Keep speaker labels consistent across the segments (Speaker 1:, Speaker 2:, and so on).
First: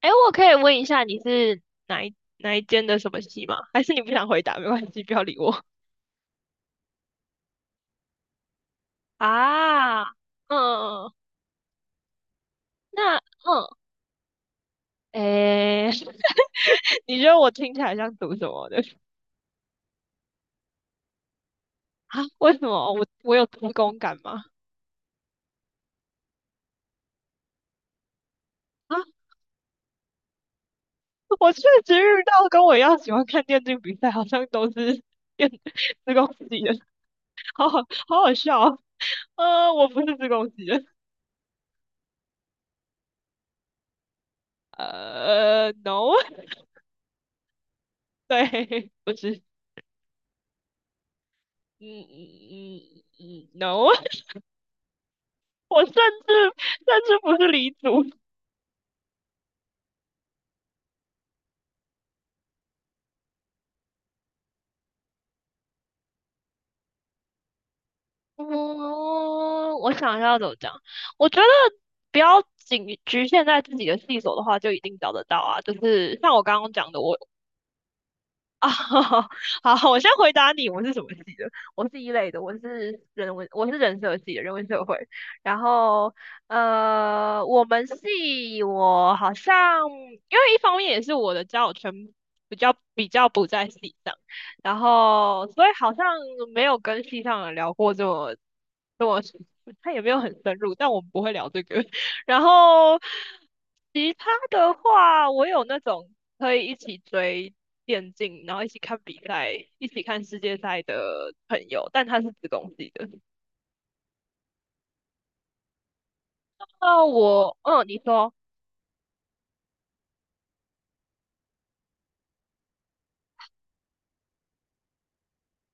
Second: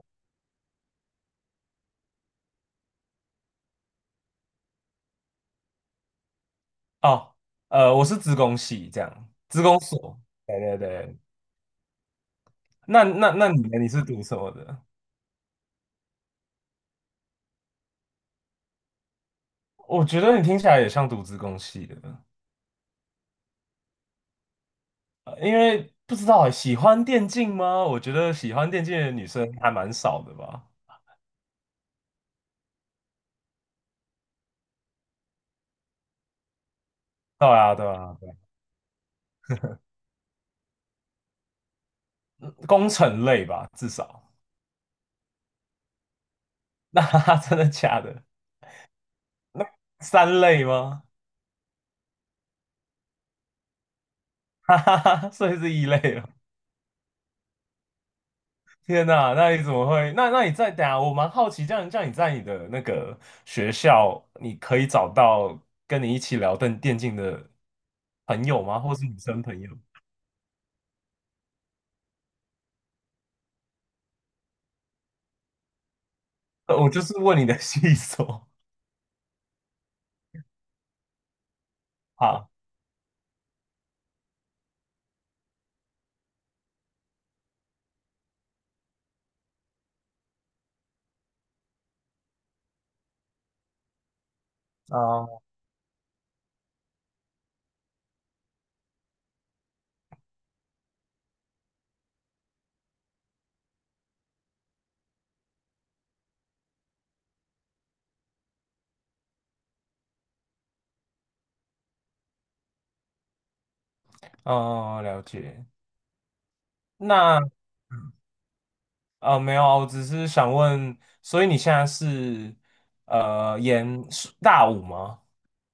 Speaker 1: 哎，我可以问一下你是哪一间的什么系吗？还是你不想回答？没关系，不要理我。
Speaker 2: 哦，我是资工系，这样，资工
Speaker 1: 啊，
Speaker 2: 所。对对
Speaker 1: 嗯，
Speaker 2: 对，那
Speaker 1: 那
Speaker 2: 你
Speaker 1: 嗯，
Speaker 2: 呢？你是读什么的？
Speaker 1: 哎，你觉得我听起来像读什么的？
Speaker 2: 我觉得你听起来也像读资工系的，
Speaker 1: 啊，为什么我有读工感吗？
Speaker 2: 因为不知道欸喜欢电竞吗？我觉得喜欢电
Speaker 1: 啊，
Speaker 2: 竞的女生还蛮少的吧。
Speaker 1: 我确实遇到跟我一样喜欢看电竞比赛，好像都是电 自贡系的，
Speaker 2: 对
Speaker 1: 好
Speaker 2: 啊，
Speaker 1: 好，
Speaker 2: 对啊，
Speaker 1: 好
Speaker 2: 对
Speaker 1: 好笑哦。我不是自贡系的，
Speaker 2: 工程类吧，至少。
Speaker 1: no，
Speaker 2: 那真的假的？
Speaker 1: 对，不是，
Speaker 2: 那三类吗？
Speaker 1: 嗯嗯嗯嗯嗯，no。
Speaker 2: 哈哈哈，所以 是
Speaker 1: 我
Speaker 2: 一
Speaker 1: 甚
Speaker 2: 类了。
Speaker 1: 至甚至不是离族。
Speaker 2: 天呐，那你怎么会？那你在等下，我蛮好奇，这样你在你的那个学校，你可以找到跟你一起聊电竞的朋友吗？或是女生朋友？
Speaker 1: 嗯，我想一下要怎么讲。我觉得不要仅局限在自己的细所的话，就一定找得到啊。就是像我刚刚
Speaker 2: 我
Speaker 1: 讲的，
Speaker 2: 就是
Speaker 1: 我
Speaker 2: 问你的细说。
Speaker 1: 啊，好，我先回答你，我是什么系的？我是一 类的，
Speaker 2: 好，
Speaker 1: 我是人文，我是人社系的，人文社会。然后，我们系我好像，因为一方面也是我的交友圈比较不在系上，然
Speaker 2: 哦
Speaker 1: 后所以好像没有跟系上的聊过这么，他也没有很深入，但我们不会聊这个。然后其他的话，我有那种可以一起追，电竞，然后一起看比赛，一起看世界赛的朋友，但他是子公系的。
Speaker 2: 哦，了解。
Speaker 1: 那
Speaker 2: 那
Speaker 1: 我，嗯，你说，
Speaker 2: 没有啊，我只是想问，所以你现在是呃研是大五吗？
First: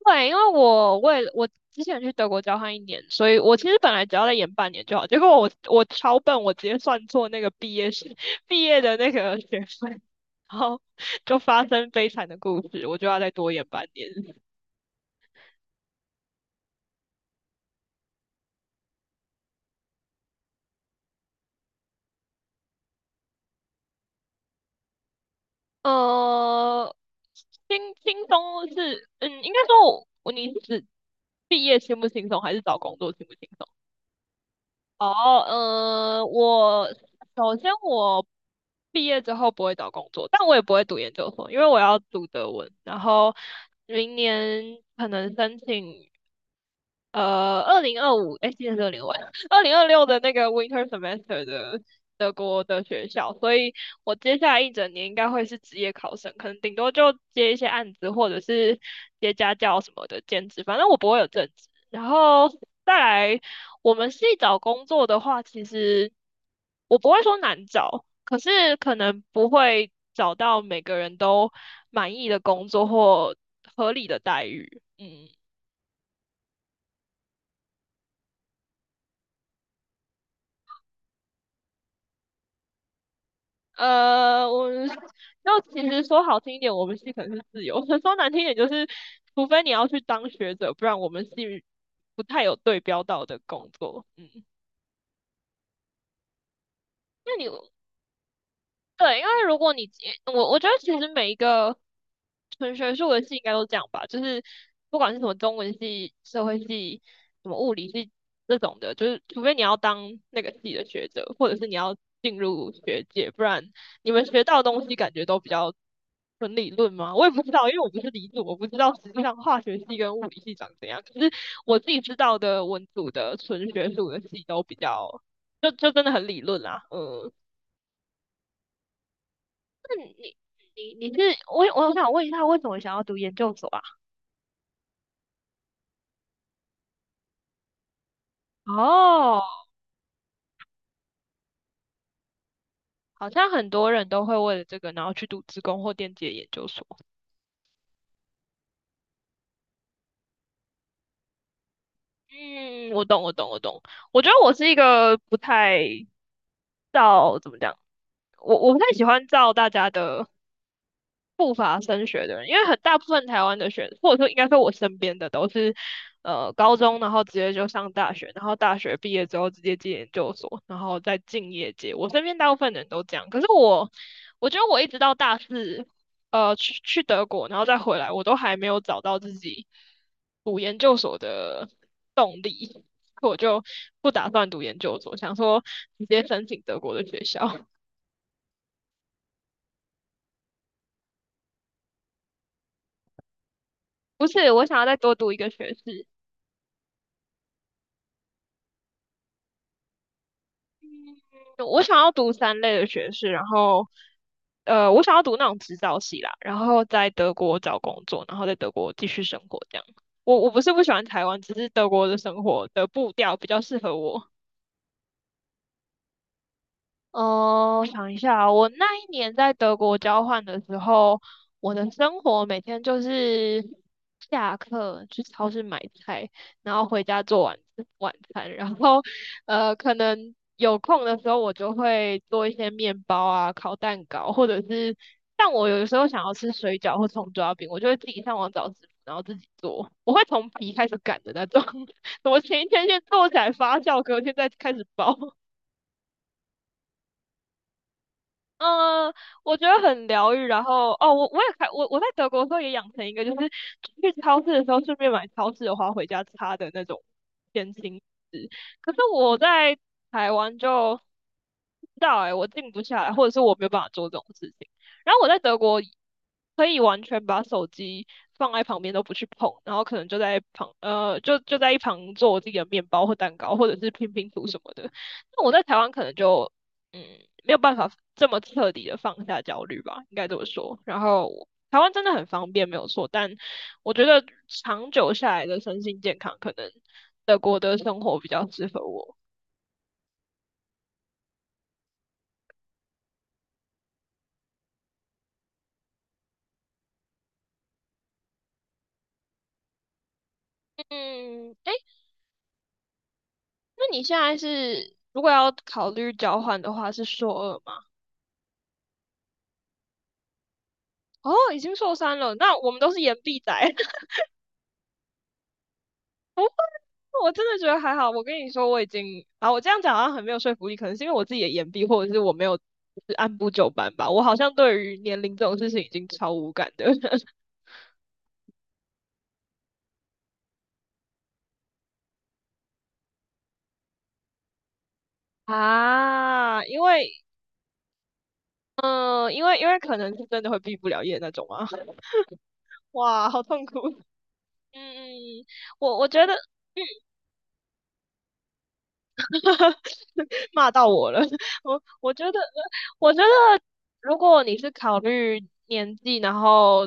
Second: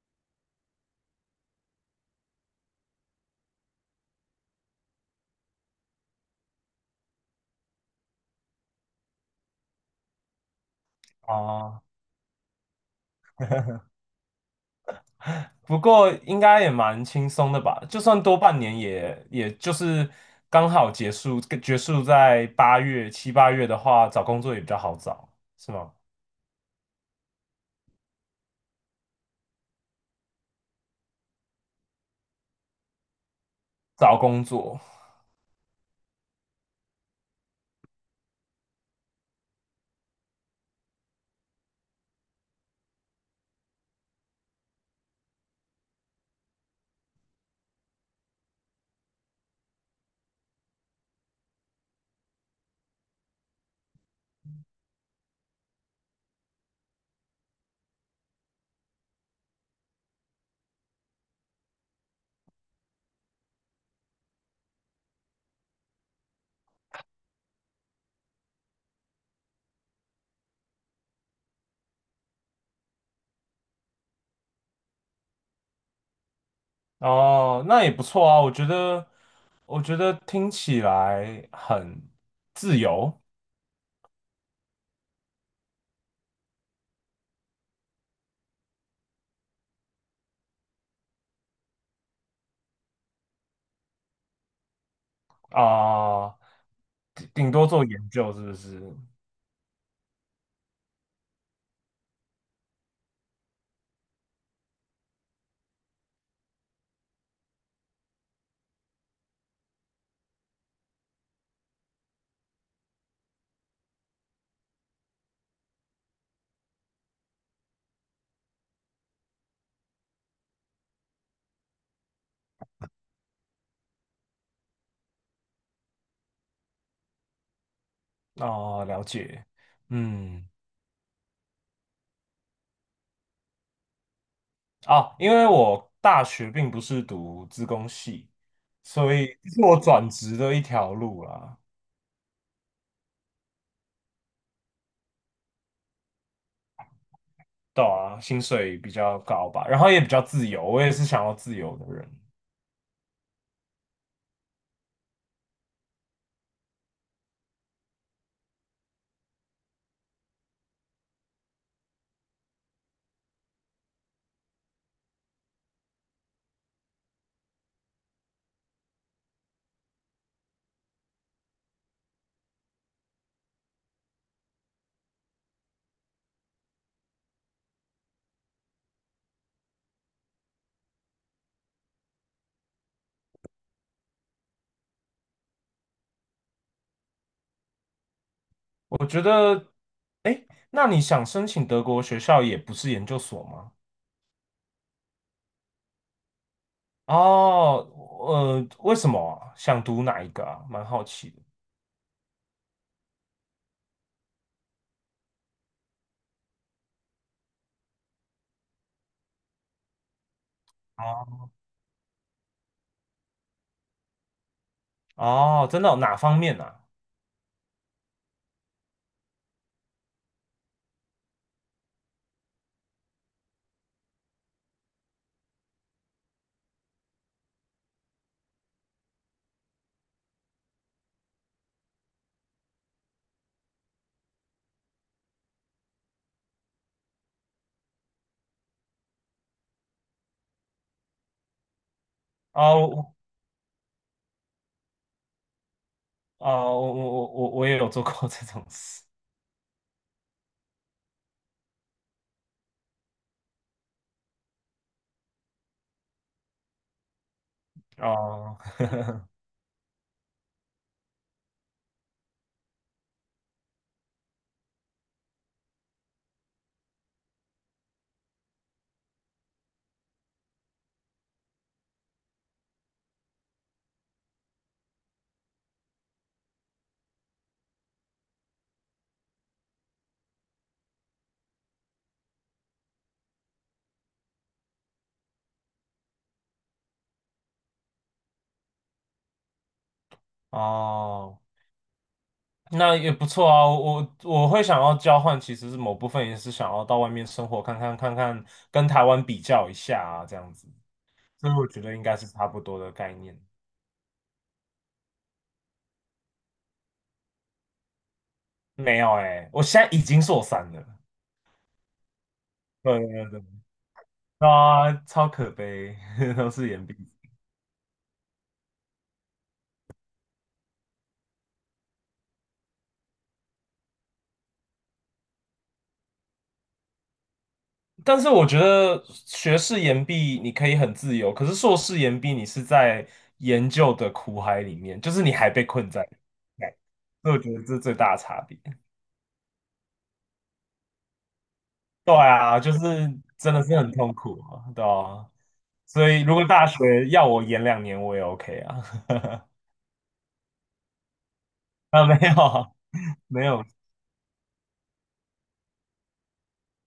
Speaker 1: 对，因为我为了我之前去德国交换一年，所以我其实本来只要再延半年就好，结果我超笨，我直接算错那个毕业是 毕业的那个学分，然后就发
Speaker 2: 哦，
Speaker 1: 生悲惨的故事，我就要再多延半年。
Speaker 2: 不过应该也蛮轻松的吧？就算多半年也，也就是刚好结束，结束在八月、7、8月的话，找工作也比较好找，是吗？
Speaker 1: 呃，轻轻松是，嗯，应该说我，你是指毕业轻不轻松，还是找工作轻不轻松？
Speaker 2: 找工作。
Speaker 1: 哦，我首先我毕业之后不会找工作，但我也不会读研究所，因为我要读德文，然后明年可能申请二零二五，哎，今年是二零二五2026的那个 winter semester 的德国的学校，所以我接下来一整年应该会是职业考生，可能顶多就接一些案子或者是接家教什么的兼职，反正我不会有正职，然后。再来我们系找工作的话，其实我不会说难找，可是可能不会找到每个人都满意的工作或合理的待遇。嗯，
Speaker 2: 哦，那也不错啊。我觉得，我觉得听起来很自由
Speaker 1: 我们要其实说好听一点，我们系可能是自由；说难听一点，就是除非你要去当学者，不然我们系不太有对标到的工作。嗯，
Speaker 2: 啊，顶
Speaker 1: 那你
Speaker 2: 顶多做研究是不是？
Speaker 1: 对，因为如果你我觉得其实每一个纯学术的系应该都这样吧，就是不管是什么中文系、社会系、什么物理系这种的，就是除非你要当那个系的学者，或者是你要进入学界，不然你们学到的东西感觉都比较纯理论吗？我也不知道，因为我不是理组，我不知道实际上化学系跟物理系长怎样。可是我自己知道的文组的纯学术的系都比较，就真的很理论啦，嗯。
Speaker 2: 哦，了解，
Speaker 1: 你
Speaker 2: 嗯。
Speaker 1: 你你是我想问一下，为什么想要读研究所啊？
Speaker 2: 啊，因为我大学并不是读资工系，所以
Speaker 1: 哦，
Speaker 2: 这是我转职的一条路啦。
Speaker 1: 好像很多人都会为了这个，然后去读职工或电机的研究所。
Speaker 2: 对啊，薪水比较高吧，然后也比较自由，我也是想要自由的人。
Speaker 1: 嗯，我懂，我懂，我懂。我觉得我是一个不太照怎么讲，我不太喜欢照大家的不乏升学的人，因为很大部分台湾的学，或者说应该说我身边的都是，高中然后直接就上大学，然后大学毕业之后直接进研究所，然后再进业界。我身边大部分人都这样，可是我，我觉得我一直到大四，去德国，然后再回来，我都还没有找到自己读研究所的动力，我就不打算读研究所，想说直接申请德国的学校。
Speaker 2: 我觉得，哎，那你想申请德国学校也不是研究所吗？
Speaker 1: 不是，我想要再多读一个学士。
Speaker 2: 哦，为什么啊想读哪一个啊？蛮好奇的。
Speaker 1: 我想要读三类的学士，然后我想要读那种指导系啦，然后在德国找工作，然后在德国继续生活这样。我不是不喜欢台湾，
Speaker 2: 哦，
Speaker 1: 只是德国的生活的步调比较适合我。
Speaker 2: 哦，真的哦哪方面啊？
Speaker 1: 哦，我想一下啊我那一年在德国交换的时候，我的生活每天就是下课去超市买菜，然后回家做晚餐，然后可能有空的时候我就会做一些面包啊、烤蛋糕，或者是像我有的时候想要吃水饺或葱抓饼，我就会自己上网找食谱，然后自己做，我会从皮开始擀的那种，我前一天
Speaker 2: 哦，
Speaker 1: 先
Speaker 2: 我
Speaker 1: 做起来发酵，隔天再开始包。
Speaker 2: 哦，我也有做过这种事。
Speaker 1: 嗯，我觉得很疗愈。然后哦，我我也开我我在德国的时候也养成一个，就是去超市的时候顺便买超市的花回家插的那种偏心纸。
Speaker 2: 哦，
Speaker 1: 可是我在台湾就不知道哎、我静不下来，或者是我没有办法做这种事情。然后我在德国可以完全把手机放在旁边都不去碰，然后可能就在一旁做我自己的面包或蛋糕，或者是拼拼图什么的。那我在台湾可能就嗯，没有办法这么彻底的放下焦虑吧，应该这么说。然后台湾真的很方便，没有错，但我觉得长久下来的身心健康，可能德国的生活比较适合我。
Speaker 2: 哦，那也不错啊，我我会想要交换，其实是某部分也是想要到外面生活看看，跟台湾比较一下啊，这样子，所以
Speaker 1: 嗯，
Speaker 2: 我
Speaker 1: 哎，
Speaker 2: 觉得应该是差不多的概念。
Speaker 1: 那你现在是如果要考虑交换的话，是硕二吗？
Speaker 2: 没有我现在已经硕三了，
Speaker 1: 哦，已经硕三了，那我们都是
Speaker 2: 对
Speaker 1: 延
Speaker 2: 对
Speaker 1: 毕仔。
Speaker 2: 对，啊，超可悲，都是延毕。
Speaker 1: 我真的觉得还好。我跟你说，我已经啊，我这样讲好像很没有说服力，可能是因为我自己的言必，或者是我没有就是按部就班吧。我好像对于年龄这种事情已经超无感的
Speaker 2: 但是我觉得学士研毕你可以很自由，可是硕士研毕你是在研究的苦海里面，就是你还被困在。
Speaker 1: 啊，
Speaker 2: 对，
Speaker 1: 因为
Speaker 2: 所以我觉得这是最大的差别。
Speaker 1: 嗯、呃因为因为可能是真的会毕不了业那种啊。
Speaker 2: 对啊，就是
Speaker 1: 哇，好
Speaker 2: 真的
Speaker 1: 痛
Speaker 2: 是
Speaker 1: 苦。
Speaker 2: 很痛苦啊，对
Speaker 1: 嗯
Speaker 2: 啊。
Speaker 1: 嗯，我
Speaker 2: 所以
Speaker 1: 觉得。
Speaker 2: 如果大学要我延2年，我也 OK 啊。
Speaker 1: 骂到我了。我
Speaker 2: 啊，
Speaker 1: 我
Speaker 2: 没
Speaker 1: 觉得，
Speaker 2: 有
Speaker 1: 我觉
Speaker 2: 没
Speaker 1: 得
Speaker 2: 有
Speaker 1: 如果你是考虑年纪，然后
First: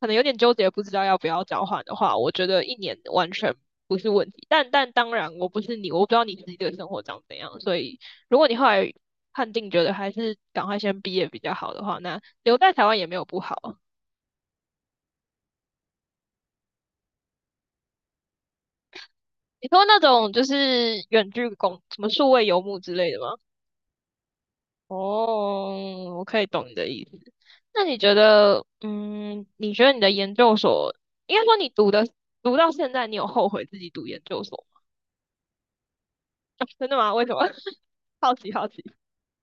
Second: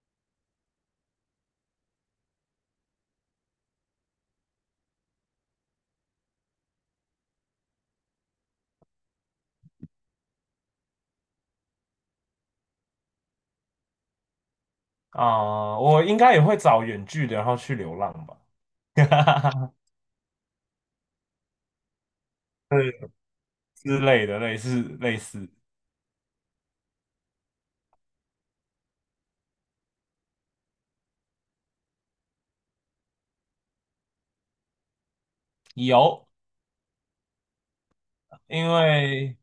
Speaker 1: 可能有点纠结，不知道要不要交换的话，我觉得一年完全不是问题。但当然，我不是你，我不知道你自己的生活长怎样，所以如果你后来判定觉得还是赶快先毕业比较好的话，那留在台湾也没有不好啊。
Speaker 2: 啊，我应该也会找远距的，然后去流浪吧，
Speaker 1: 你 说那种就是远距工，什么数位游牧
Speaker 2: 对
Speaker 1: 之类的吗？
Speaker 2: 之类的，类似。
Speaker 1: 哦，我可以懂你的意思。那你觉得，嗯，你觉得你的研究所，应该说你读到现在，你有后悔自己读研究所
Speaker 2: 有，
Speaker 1: 吗？真的吗？为什么？好奇
Speaker 2: 因
Speaker 1: 好奇。
Speaker 2: 为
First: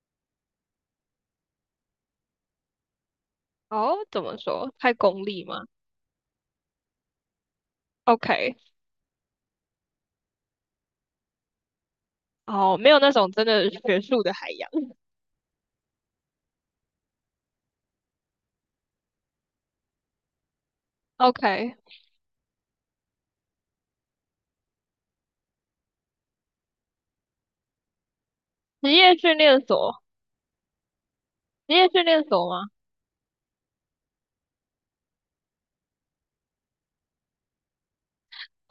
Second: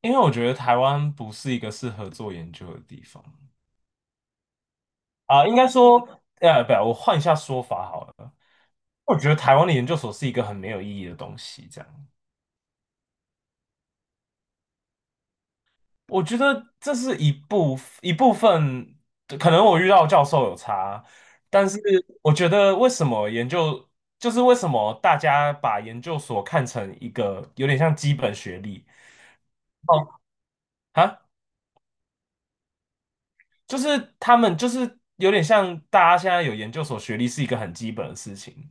Speaker 2: 因为我觉得台湾不是一个适合做研究的地方。
Speaker 1: 哦，怎么说？太功利
Speaker 2: 啊，应
Speaker 1: 吗
Speaker 2: 该说，不，我换一下说法好了，
Speaker 1: ？OK，
Speaker 2: 我觉得台湾的研究所是一个很没有意义的东西，这样。
Speaker 1: 哦，没有那种真的学术的海洋。
Speaker 2: 我觉得这是一部分，可能我遇到的教授有差，但
Speaker 1: OK，
Speaker 2: 是我觉得为什么研究，就是为什么大家把研究所看成一个有点像基本学历。
Speaker 1: 职业训练所，
Speaker 2: 哦，啊，
Speaker 1: 职业训练所吗？
Speaker 2: 就是他们就是有点像大家现在有研究所学历是一个很基本的事情，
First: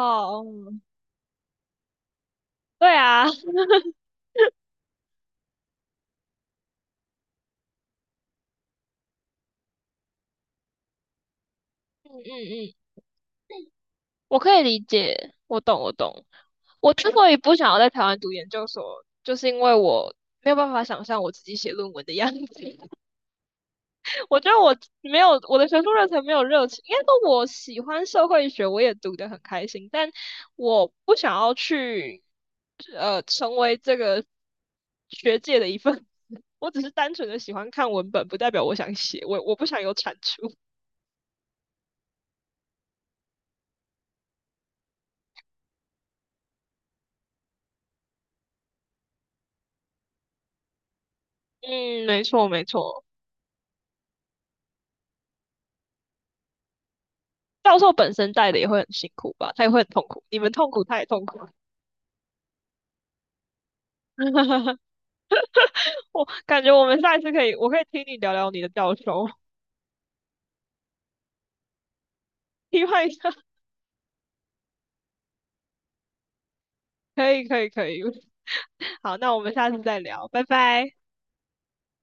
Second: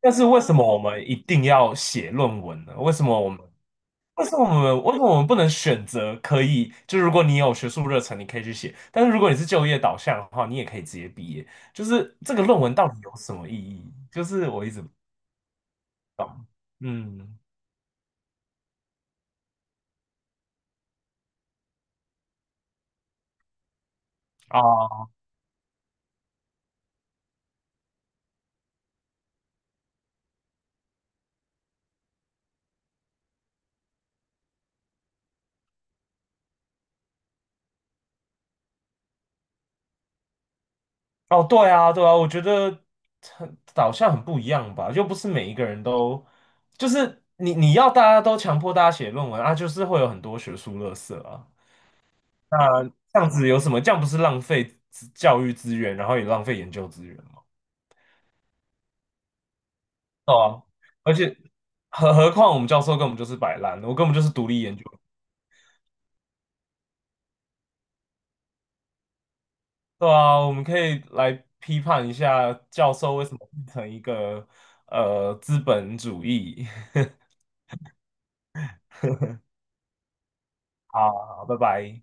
Speaker 2: 但是为什么我
Speaker 1: 嗯
Speaker 2: 们一定要写论文呢？
Speaker 1: 对啊，
Speaker 2: 为什么我们不能选择可以？就如果你有学术热忱，你可以去写；但是如果你是就业导向的话，你也可以直接毕业。就
Speaker 1: 嗯
Speaker 2: 是这个论文
Speaker 1: 嗯
Speaker 2: 到底有什么意义？就
Speaker 1: 我
Speaker 2: 是
Speaker 1: 可以
Speaker 2: 我一
Speaker 1: 理
Speaker 2: 直
Speaker 1: 解，我懂，我懂。我之所以
Speaker 2: 嗯
Speaker 1: 不想要在台湾读研究所，就是因为我没有办法想象我自己写论文的样子。我觉得我
Speaker 2: 啊
Speaker 1: 没有我的学术热忱，没有热情。应该说我喜欢社会学，我也读得很开心，但我不想要去成为这个学界的一份子。我只是单纯的喜欢看文本，不代表我想写，我不想有产出。
Speaker 2: 哦，对啊对啊，我觉得很导向很不一样吧，又不是每一个人都就是你要大家都强迫大家写论文啊，就是会有很多学术垃色啊。
Speaker 1: 嗯，没错，没
Speaker 2: 那
Speaker 1: 错。
Speaker 2: 这样子有什么？这样不是浪费资教育资源，然后也浪费研究资源。
Speaker 1: 教授本身带的也会很辛苦吧，他也会很痛苦，你们
Speaker 2: 哦，
Speaker 1: 痛苦，他也
Speaker 2: 而
Speaker 1: 痛
Speaker 2: 且
Speaker 1: 苦。
Speaker 2: 何况我们教授根本就是摆烂，我根本就是独立研 究。
Speaker 1: 我感觉我们下一次可以，我可以听你聊聊你的教授，
Speaker 2: 对啊，我们可以来批判一下
Speaker 1: 批
Speaker 2: 教
Speaker 1: 判一
Speaker 2: 授为
Speaker 1: 下，
Speaker 2: 什么变成一个资本主义。
Speaker 1: 可 以，可以，可以。好，那我们下次再聊，拜拜。
Speaker 2: 好好，拜拜。